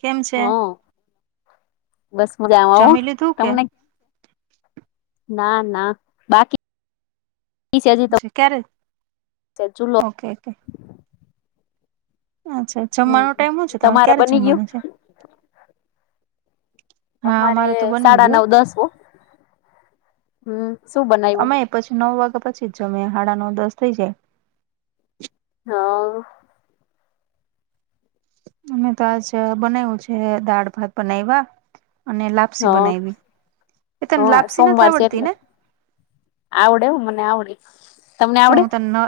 કેમ છે? હા બસ મજામાં હો! જમી લીધું કે તમને? ના ના બાકી હજી ક્યારે તો [inaudible] લો ઓકે કે અચ્છા હમ જમવાનો ટાઈમ સુ છે તમાર તમારે ક્યારે બની ગયું જમવાનું છે? હા અમારે તો બની સાડા ગયો નવ દસ હો. હમ્મ શું બનાયવુ? અમે પછી નવ વાગ્યા પછી જ જમીએ હાડા નવ દસ થઈ જાય. હા અમે તો આજ બનાયવુ છે દાળ-ભાત બનાયવા અને હ હ લાપસી બનાયવી. એ તને હ લાપસી નથી સોમવાર છે આવડતી એટલે ને આવડે હો. મને આવડે. તમને જો આવડે હું તને નવ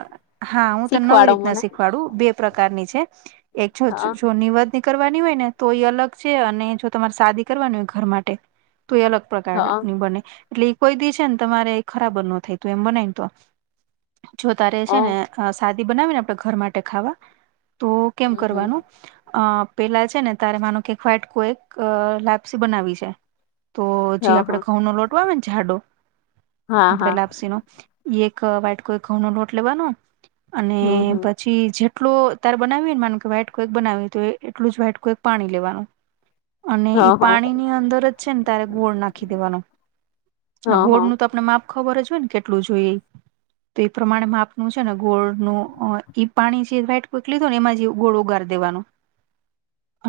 હા. હું તને નવી શીખવાડો રીતના મને શીખવાડું બે પ્રકારની છે એક છોછો હા છૂનીવત કરવાની હોય ને તો એ અલગ છે અને જો તમારે સાદી કરવાની હોય ઘર માટે તો એ અલગ હા પ્રકારની બને એટલે એ કોઈ દિ છેને તમારે ખરાબર નો થાય તું એમ બનાયને તો જો તારે હા છેને સાદી બનાવીને આપણેે ઘર માટે ખાવા તો કેમ હમ હમ કરવાનું આ પેલા છેને તારે માનો કે વાટકો એક લાપસી બનાવી છે તો જે હા આપડે હા ઘઉંનો લોટ આવેને જાડો હા આપડે હા લાપસીનો ઈ એક વાઈટકો ઈ ઘઉંનો લોટ લેવાનો અને હમ હમ પછી જેટલુ તારે બનાવી હોયને માનું કે વાઈટકો એક બનાવી હોય તો એટલું જ વ્હાટકો એક પાણી લેવાનું અને હા ઈ હા પાણીની અંદર જ છેને તારે ગોળ નાખી દેવાનો હા હા ગોળનું તો આપને માપ ખબર જ હોયને કેટલું જોઈ ઈ. તો એ પ્રમાણે માપનું છેને ગોળનું અ ઈ પાણી જે વાઈટકો એક લીધુંને એમાં જે ગોળ ઓગાર દેવાનો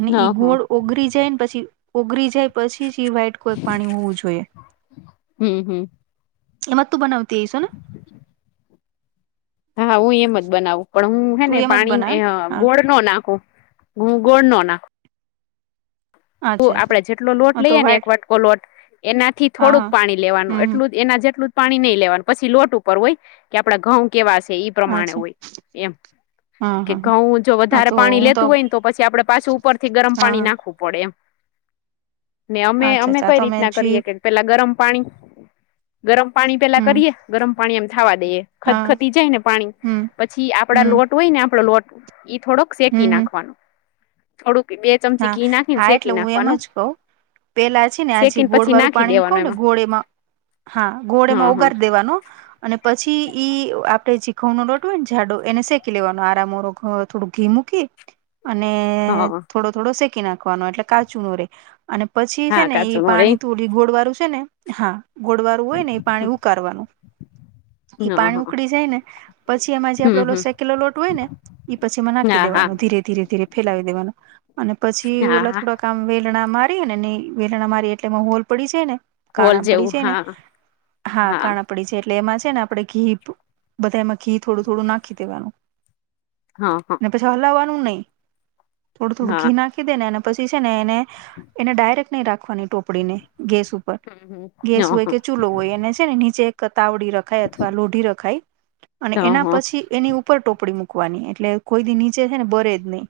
અને ઈ હા ગોળ ઓગરી જાયને પછી ઓગરી જાય પછી જ વ્હાઈટકો એક પાણી હોવું જોઈએ. હમ હમ એમાં તું બનાવ તે સને હા હું એમજ બનાવું પણ હું હે તું ને એમ જ પાણીમ બનાવે એહ ને હા ગોળ નો નાખું. હુ ગોળ નો નાખું અચ્છા આપડે અચ્છા જેટલો લોટ હા તો લઈએ ને વ્હાઈટ એક વાટકો લોટ એનાથી હા થોડુંક હા પાણી લેવાનું હમ હમ એટલું જ એના જેટલું પાણી નહી લેવાનું પસી લોટ ઉપર હોય કે આપડા ઘઉં કેવા સે ઈ પ્રમાણે અચ્છા હોય એમ હા કે હા હા ઘઉં જો હા વધારે તો પાણી હું લેતું હોયને તો પછી આપડે પાછું ઉપરથી ગરમ હા પાણી હા. નાખવું પડે એમ ને અમે અચ્છા અમે અચ્છા કઈ તો મેં રીતના જી કરીએ કે પેલા ગરમ પાણી ગરમ પાણી પેલા હમ કરીએ ગરમ પાણી એમ થાવા દઈએ હા ખદખદી જાયને પાણી હમ પછી આપડા હમ લોટ હોયને આપડો લોટ થોડોક હમ શેકી હમ. નાખવાનો થોડુંક બે ચમચી હા ઘી નાખીને હા શેક એટલે હું એમ જ ક‌ઉ પેલા છેને આજે શેકીને ગોળ પછી વાળું નાખી પાણી હું દેવાનું ક‌‌ઉને ગોળ એમાં હા ગોળ‌ હા એમાં હા ઓગારી દેવાનો અને પછી ઈ આપડે જી ઘઉંનો લોટ હોયને જાડો એને શેકી લેવાનો આરામોરો થોડું ઘી મૂકી અને હા થોડો થોડો શેકી નાખવાનો એટલે કાચું નો રેય અને પછી છે હા ને કાચું ઈ નો રે પાણી તું રીગોળવાળું છેને હા ગોડવારું હોય ને એ પાણી ઉકારવાનું એ હા પાણી હા ઉકળી જાય ને પછી એમાં જે હમ આપડો હમ સેકેલો લોટ હોય ને એ પછી એમાં નાખી હા હા દેવાનું ધીરે ધીરે ધીરે ફેલાવી દેવાનું અને પછી હા ઓલા હા થોડાક આમ વેલણા મારીએ ને નઈ વેલણા મારીએ એટલેમાં હોલ પડી જાય ને હોલ કાણાપડી જેવું છે ને હા હા કાણા પડી છે એટલે એમાં છે ને આપણે ઘી બધા એમાં ઘી થોડું થોડું નાખી દેવાનું હા હા અને પછી હલાવવાનું નહી થોડું થોડું હા ઘી નાખી દે ને અને પછી છે ને એને એને ડાયરેક્ટ નહીં રાખવાની ટોપ પડીને ને ગેસ ઉપર હમ હમ હ હ ગેસ હોય કે ચૂલો હોય એને છે ને નીચે એક તાવડી રક ખાય અથવા લોઢી રખાય અને એના હ પછી એની ઉપર ટોપડી મૂકવાની એટલે કોઈથી નીચે છે ને બરે જ નહી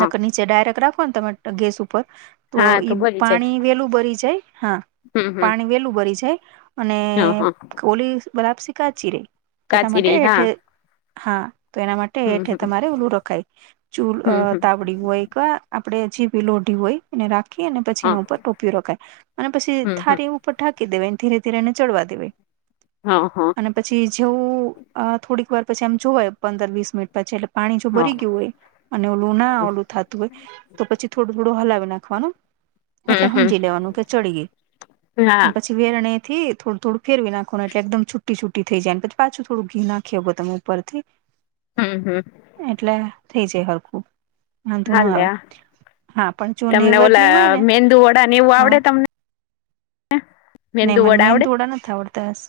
નક નીચે ડાયરેક્ટ રાખો ને તમે ગેસ ઉપર તો હા ઈ ભરી જાય પાણી વેલું બરી જાય હા હમ હમ પાણી વેલું બરી જાય અને હ હ ઓલી લાપસી કાચી રે તો એના કાચી માટે રહી હા એઠે હા તો એના માટે હમ એઠે હમ તમારે ઓલું રખાય. ચૂલ હમ હમ તાવડી હોય કે આપડે જેવી લોઢી હોય એને રાખી અને પછી હા એના ઉપર ટોપિયો રખાય અને પછી હમ હમ થારી ઉ ઉપર ઢાંકી દેવાય ને ધીરે ધીરે ને ચડવા દેવય્ હા હા અને પછી જેવું થોડીક વાર પછી આમ જોવાય પંદર વીસ મિનિટ પછી એટલે પાણી જો હા ભરી ગયું હોય અને ઓલું ના ઓલું થતું હોય તો પછી થોડું થોડું હલાવી નાખવાનું હમ એટલે હમ હમજી લેવાનું કે ચડી હા ગઈ પછી વેરણે થી થોડું થોડું ફેરવી નાખો એટલે એકદમ છુટી છુટી થઈ જાય પછી પાછું થોડું ઘી નાખીયા તમે ઉપરથી હમ્મ હમ્મ એટલે થઇ જાય હરખું વાંધુ નો હાલે આવે આ હા પણ જો તમને નેવદ ઓલા ની હોય ને મેંદુ વડા ને એવું હા આવડે તમને ને મેંદુ મન વડા મેન આવડે થોડા નથ આવડતાસ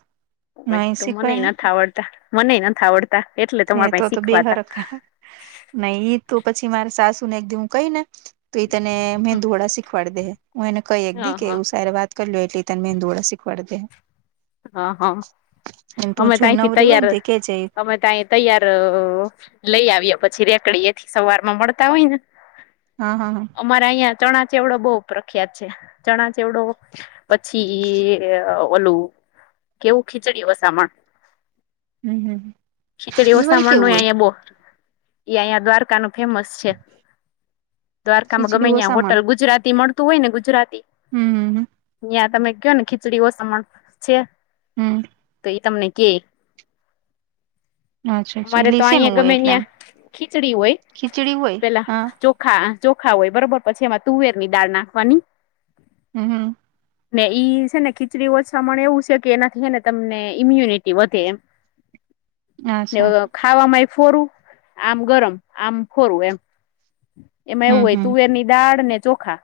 તો મનેય નથ આવડતા મનેય નથ આવડતા એટલે ને તમાર એ તો પાહે તો બે શીખવા તા હરખા નહી ઈ તો પછી મારે સાસુ ને દે હું કહી ને તો એ તને મેંદુવડા શીખવાડી દેહે હું એને કહી એક દી હ હ કેવું સાર વાત કર લો એટલી તને મેંદુવડા સીખવાડ દેહે. હ હા તું અમે જો તઈથી નવરી હોય તૈયાર ને તો કે જે અમે તઈ તૈયાર લઈ આવીએ પછી રેકડી એથી સવાર માં મળતા હોય ન હા હા હા અમારા અહિયાં ચણા ચેવડો બહુ પ્રખ્યાત છે ચણા ચેવડો. પછી એ ઓલું. કેવું ખીચડી વસામણ. હમ હમ શીચડીઓ ઈ વરી સામણ ન કેવું હોય અયાબો. ઈ અંયા દ્વારકા નું ફેમસ છે દ્વારકામાં ગમે ખીચડી અહં ઓસામણ હોટલ ગુજરાતી મળ તુ હોય ને ગુજરાતી હમ્મ ત્યાં તમે કયો ને ખીચડી ઓસ છે હમ્મ ઈ તમને કે અચ્છા અચ્છા અમારે એટલે તો ઈ શેનું ઐયા હોય ગમે એટલે આમ ન્યા ખીચડી હોય ખીચડી હોય પેલા હા ચો ખા ચોખા હોય બરોબર પછી એમાં તુવેરની દાળ નાખવાની હમ્મ હમ્મ ને ઈ છે ને ખીચડી ઓછા માણે એવું છે કે એનાથીને હેને તમને ઈમ્યુનિટી વધે એમ અચ્છા નેવવ ખાવામાં એ ફોરું આમ ગરમ આમ ફોરું એમ એમાં એવું હમ હોય હમ તુવેર ની દાળ ને ચોખા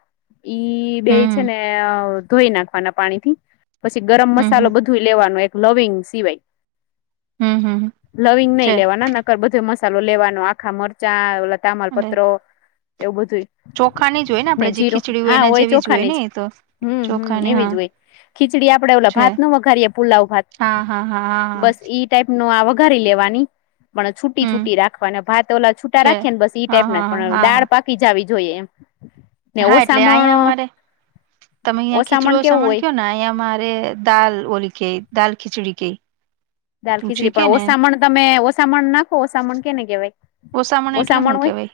ઈ બે છે હમ ને ધોઈ નાખવાના પાણી. થી પછી ગરમ હમ હમ મસાલો બધું લેવાનો એક લવિંગ સિવાય. હમ હમ લવિંગ નહી છે લેવાના નકર બધો મસાલો લેવાનો આખા મરચા ઓ તામલ પ. એટલે એવું બધું ચોખાની જ હોય ને આપડે જે જીર ખીચડી હા એના હોય જેવી જ ચોખાનીજ. ને એ તો હમ હમ ચોખાની એવીજ હા હોય ખીચડી આપડે ઓ છે ભાત ન વઘારીએ પુલાવ ભાત હા હા હા હા હા બસ ઈ. ટાઈપ ન આ વઘારી લેવાની પણ છૂટી હમ છુટી રાખવાને ભાત ઓલા છૂટા છે રાખી ને બસ હા ટાઈપ હા ના. હા પણ હા દાળ હા પાકી જવી જોઈએ એમ. ને હા એટલે અહીંયા ઓસામણ અમારે તમે અહીંયા ઓસામણ ખીચડું કેવું સણ હોય કયો ને અહીંયારે. દાાલ ઓલ કેઈ દાાલ ખીચુડી કેઈ. દાલ ખીચડી પણ ઓ સામાન તમે ઓ સામાન નાખ. ઓસામણ કેને કહેવાય એટલે ઓસામણ શું હોય. કેવાય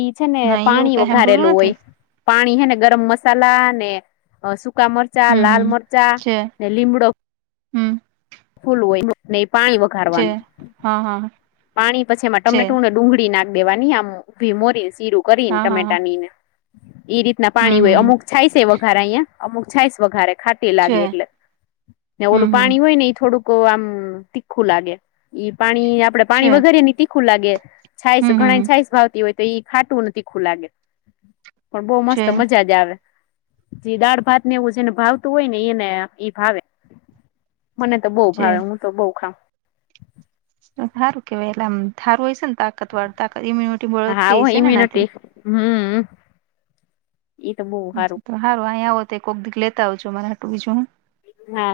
ઈ છે ને ના એવું પાણી કઈ સાંભળવું વઘારેલું નથી હોય. પાણી હે ને ગરમ મસાલા ને સુકા મરચા હમ લાલ હમ મરચાં ને લીમડો હમ્મ. ફૂલ હોય ને પાણી વ છે હા હા. પાણી પછી એમાં છે ટમેટું ને ડુંગળી નાખ દેવાની આમ ઊભી મોરીને સીરું કરીને હા હા હા ટમેટા નીને. એ રીતના હમ પાણી હોય હમ અમુક છાય છે વઘારે અહિયાયા અમુક છાય વઘારે. ખાટે છે લાગે એટલે ને હમ ઓલું હમ પાણી હોય ને એ થોડુંક. આમ તીખું લાગે ઈ પાણી આપડે છે પાણી વગરે ની તીખું લાગે. છાઈસ હમ હમ ઘણા છાઈસ ભાવતી હોય તો ઈ ખાટું ને થીખું લાગે. પણ બહુ છે મસ્ત મજાજ આવે. જે દાળ ભાત ને એવું જેને ભાવતું હોય ને એને એ ભાવે. મને તો બહું છે ભાવે હું તો બઉ ખાઉ. હારું કેવાય એટલે આમ હારું હશે ને કાક અથવા તાત ઈમ્યુનિટી મળતી હશે ને એનાથી. હમ્મ. તો સારું અહીંયા આવો તો એક કોક દીક લેતા આવજો મારા હાટું બીજું હું. હા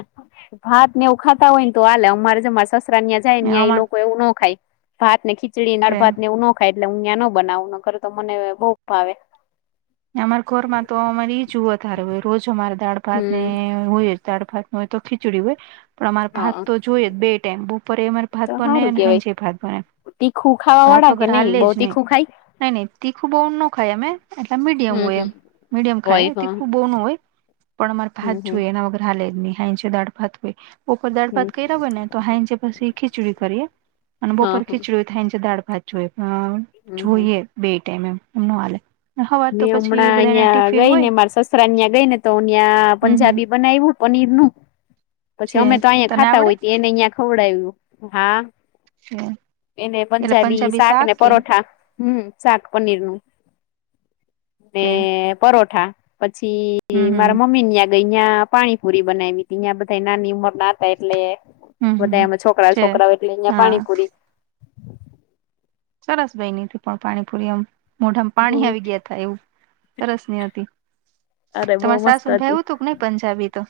ભાત ને એવું ખાતા હોય ને તો હાલે અમારે જ અમારે સસરા ને અહીંયા હું ખાય ને એ અમાર લોકો એવું ન ખાય ભાત ને ખીચડી દાળ છે ભાતને એવું નો ખાય એટલે હું અહીંયા નો બનાવું નકર તો મને બહુ ભાવે. અમારા ઘરમાં તો અમારે એજ વધારે હોય રોજ અમાર દાળ ભાત ને હમ હોય જ દાળ ભાત ન હોય તો ખીચડી હોય. પણ અમારે ભાત હા તો જોઈએ બે ટાઈમ બપોરે અમારે ભાત તો બને સારું અને કેવાય હાંજે ભાત બને. તીખું ખાવા વાળા ભાત કે વગર નહી હાલે જ બહું તીખું ખાય નઈ નહી તીખું બહુ નો ખાય અમેં એટલે મીડિયમ હમ હોય હમ એમ મીડિયમ હોય ખાય હ તીખું હમ બહુ નો હોય પણ અમારે ભાત હમ જોઈ એના વગર હાલે જ નહી હાજે દાળ ભાત હોય બપોર દાળ હમ ભાત કર્યા હોય ને તો હાજે પછી ખીચડી કરીએ અને હા બપોર હ ખીચડી થાય છે દાળ ભાત જોઈએ પણ અ હમ હમ જોઈએ બે ટાઈમ એમ એમ નો હાલે. હવાર તો મેં પછી હમણાં બધાને અહિયાં ટિફિન ગઈ ને હોય મારા સસરા ન્યાય ગઈ ને તો ન્યાયા હમ હમ પંજાબી બનાવ્યું. પનીર નું પછી છે અમે તો અહીંયા તને ખાતા આવડે હોય એને અહિયા ખવડાવ્યું હા. છે એને પંજાબી શાક ને પરોઠા હમ્મ શાક પનીરનું. ને છે પરોઠા પછી હમ હમ મારા મમ્મીની ન્યાયા અહિયાં પાણીપુરી બનાવી હતી અહીંયા બધા નાની ઉંમરના હતા એટલે હમ બધા હમ એમાં છોકરા છે છોકરાઓ એટલે અહિયાં હા પાણીપુરી સરસ બઈની થી પણ પાણીપુરી એમ. મોઢામાં પાણી હમ આવી ગયા થયા તા એવું સરસ બની હતી. અરે બહુ તમારે સાસુ મસ્ત ન હતી ભાવયુ તું કે નઈ પંજાબીતો.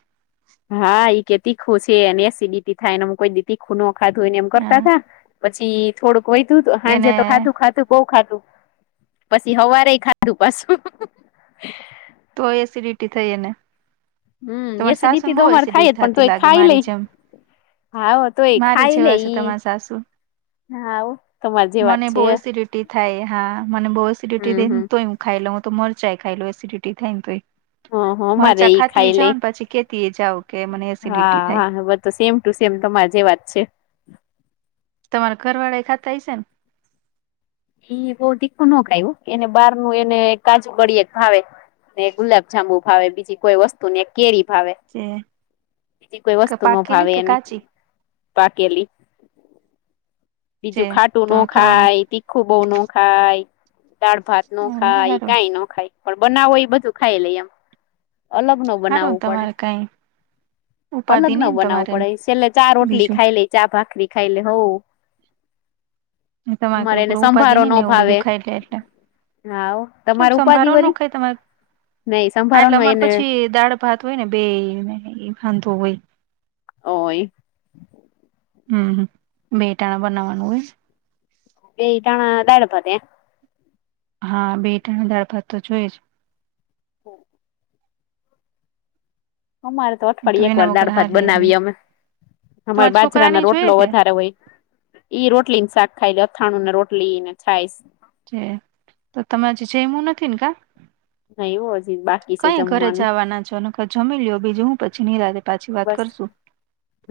હા એ કે તીખું છે એને એસિડિટી થાયને કોઈ તીખું નો ખાધું એને એમ કરતા હા હતા. પછી થોડુંક વય ધુતું હાજે એને તો ખાધું ખાધુ બઉ ખાધું. પછી હવારે ખાધું પાછું. તો એસિડિટી થઈ એને હમ્મ તમારી સાસુ ને એસિડિટી તો બહુ અમારે થાય જ એસિડિટી પણ થતી તોય લાગે ખાઈ મારી લઈ જેમ હા તો એ મારી ખાઈ જેવા છે લઈ તમારા સાસુ હા હો તમારી જેવા જ મને બહુ છે. એસિડિટી થાય હા મને બઉ એસિડિટી હમ થઈને હમ તોય ખાઈ લઉ તો મરચાઈ ખાઈ લઉ એસિડિટી થાય ને તોએ હ હ અમારે મરચા ઈ ખાતી ખાઈ લે જાઓ ને પછી કેતી એ જાવ કે મને એસિડિટી હા થાય. હા બ તો સેમ ટુ સેમ તમાર જેવા જ છે. તમારા ઘરવાળા એ ખાતા હશે ને એ બહું તીખું નો ખાય એવું એને બાર નું એને કાજુ ગળીએ ભાવે ને ગુલાબ જાંબુ ભાવે બીજી કોઈ વસ્તુ ને કેરી ભાવે. ને બીજી કોઈ જે વસ્તુ નો પાકેલી ભાવે કે એને કાચી પાકેલી જે બીજું ખાટું નો તમારા ઘરવાળા ખાય તીખું બઉ નો ખાય દાળ ભાત નું ખાય હારું કઈ ન ખાય પણ બનાવો એ બધું ખાઈ લઈ એમ અલગ નો હારું ને બનાવું પડે તમારે કઈ અલગ ઉપાધિ ન નઈ ને બનાવવું તમારે પડે છેલ્લે ચાર રટલી બીજું ખાઈ લે ચા ભાકરી ખાયલે હઉ તમાર અમારે એને કેવુ ઉપાધિ સંભારો નહી ન ને એવું બધું ભાવે ખાઈ લે એટલે હા હો, કેમ તમારે ઉપાધિ સંભળો નો વરી ખાય તમાર નઈ સંભારો એટલે ન અમારે એને પછી દાડ ભાત હોય ને બે વાંધો હોય હોવે એ હમ્મ બેટાણા બનાવવાનું હોય બેટાણા દાળ ભાત એમ. હા બેટાણા દારપાત તો જોઈ જ હમ હમર તો અઠવાડિયે એક એના વાર વગર દાળ હાર ભાત લે જ નહી બનાવીએ અમે અમાર તમારા છોકરા ને બાજરાના જોઈએ રોટલો કે વધારે હોય ઈ રોટલી ને શાક ખાઈ અથાણું ને રોટલી ને છાય તો તમેજ જેમું નથી ને કા નહી એવું હજી બાકી છે કઈ ઘરે જમવાનું જવા ના છો અને જમી લો બીજું હું પછી નિરાજે પાછી વાત બસ કરશું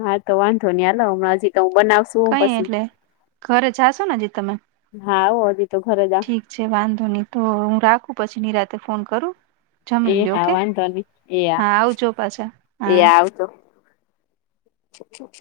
હા તો વાંધો નહી હાલ હમ હજી તો હું બનાવશ શું કઈ પછી એટલે ઘરે જાશો ને હજી તમે હાધી તો ઘરે જ ઠીક વાંધો ની તો હું રાખું પછી ની રાતે ફોન કરું એ જમી લ્યો હા કે વાંધો નહી એ હા આવજો પાછા એ હા આવજો છ છ છ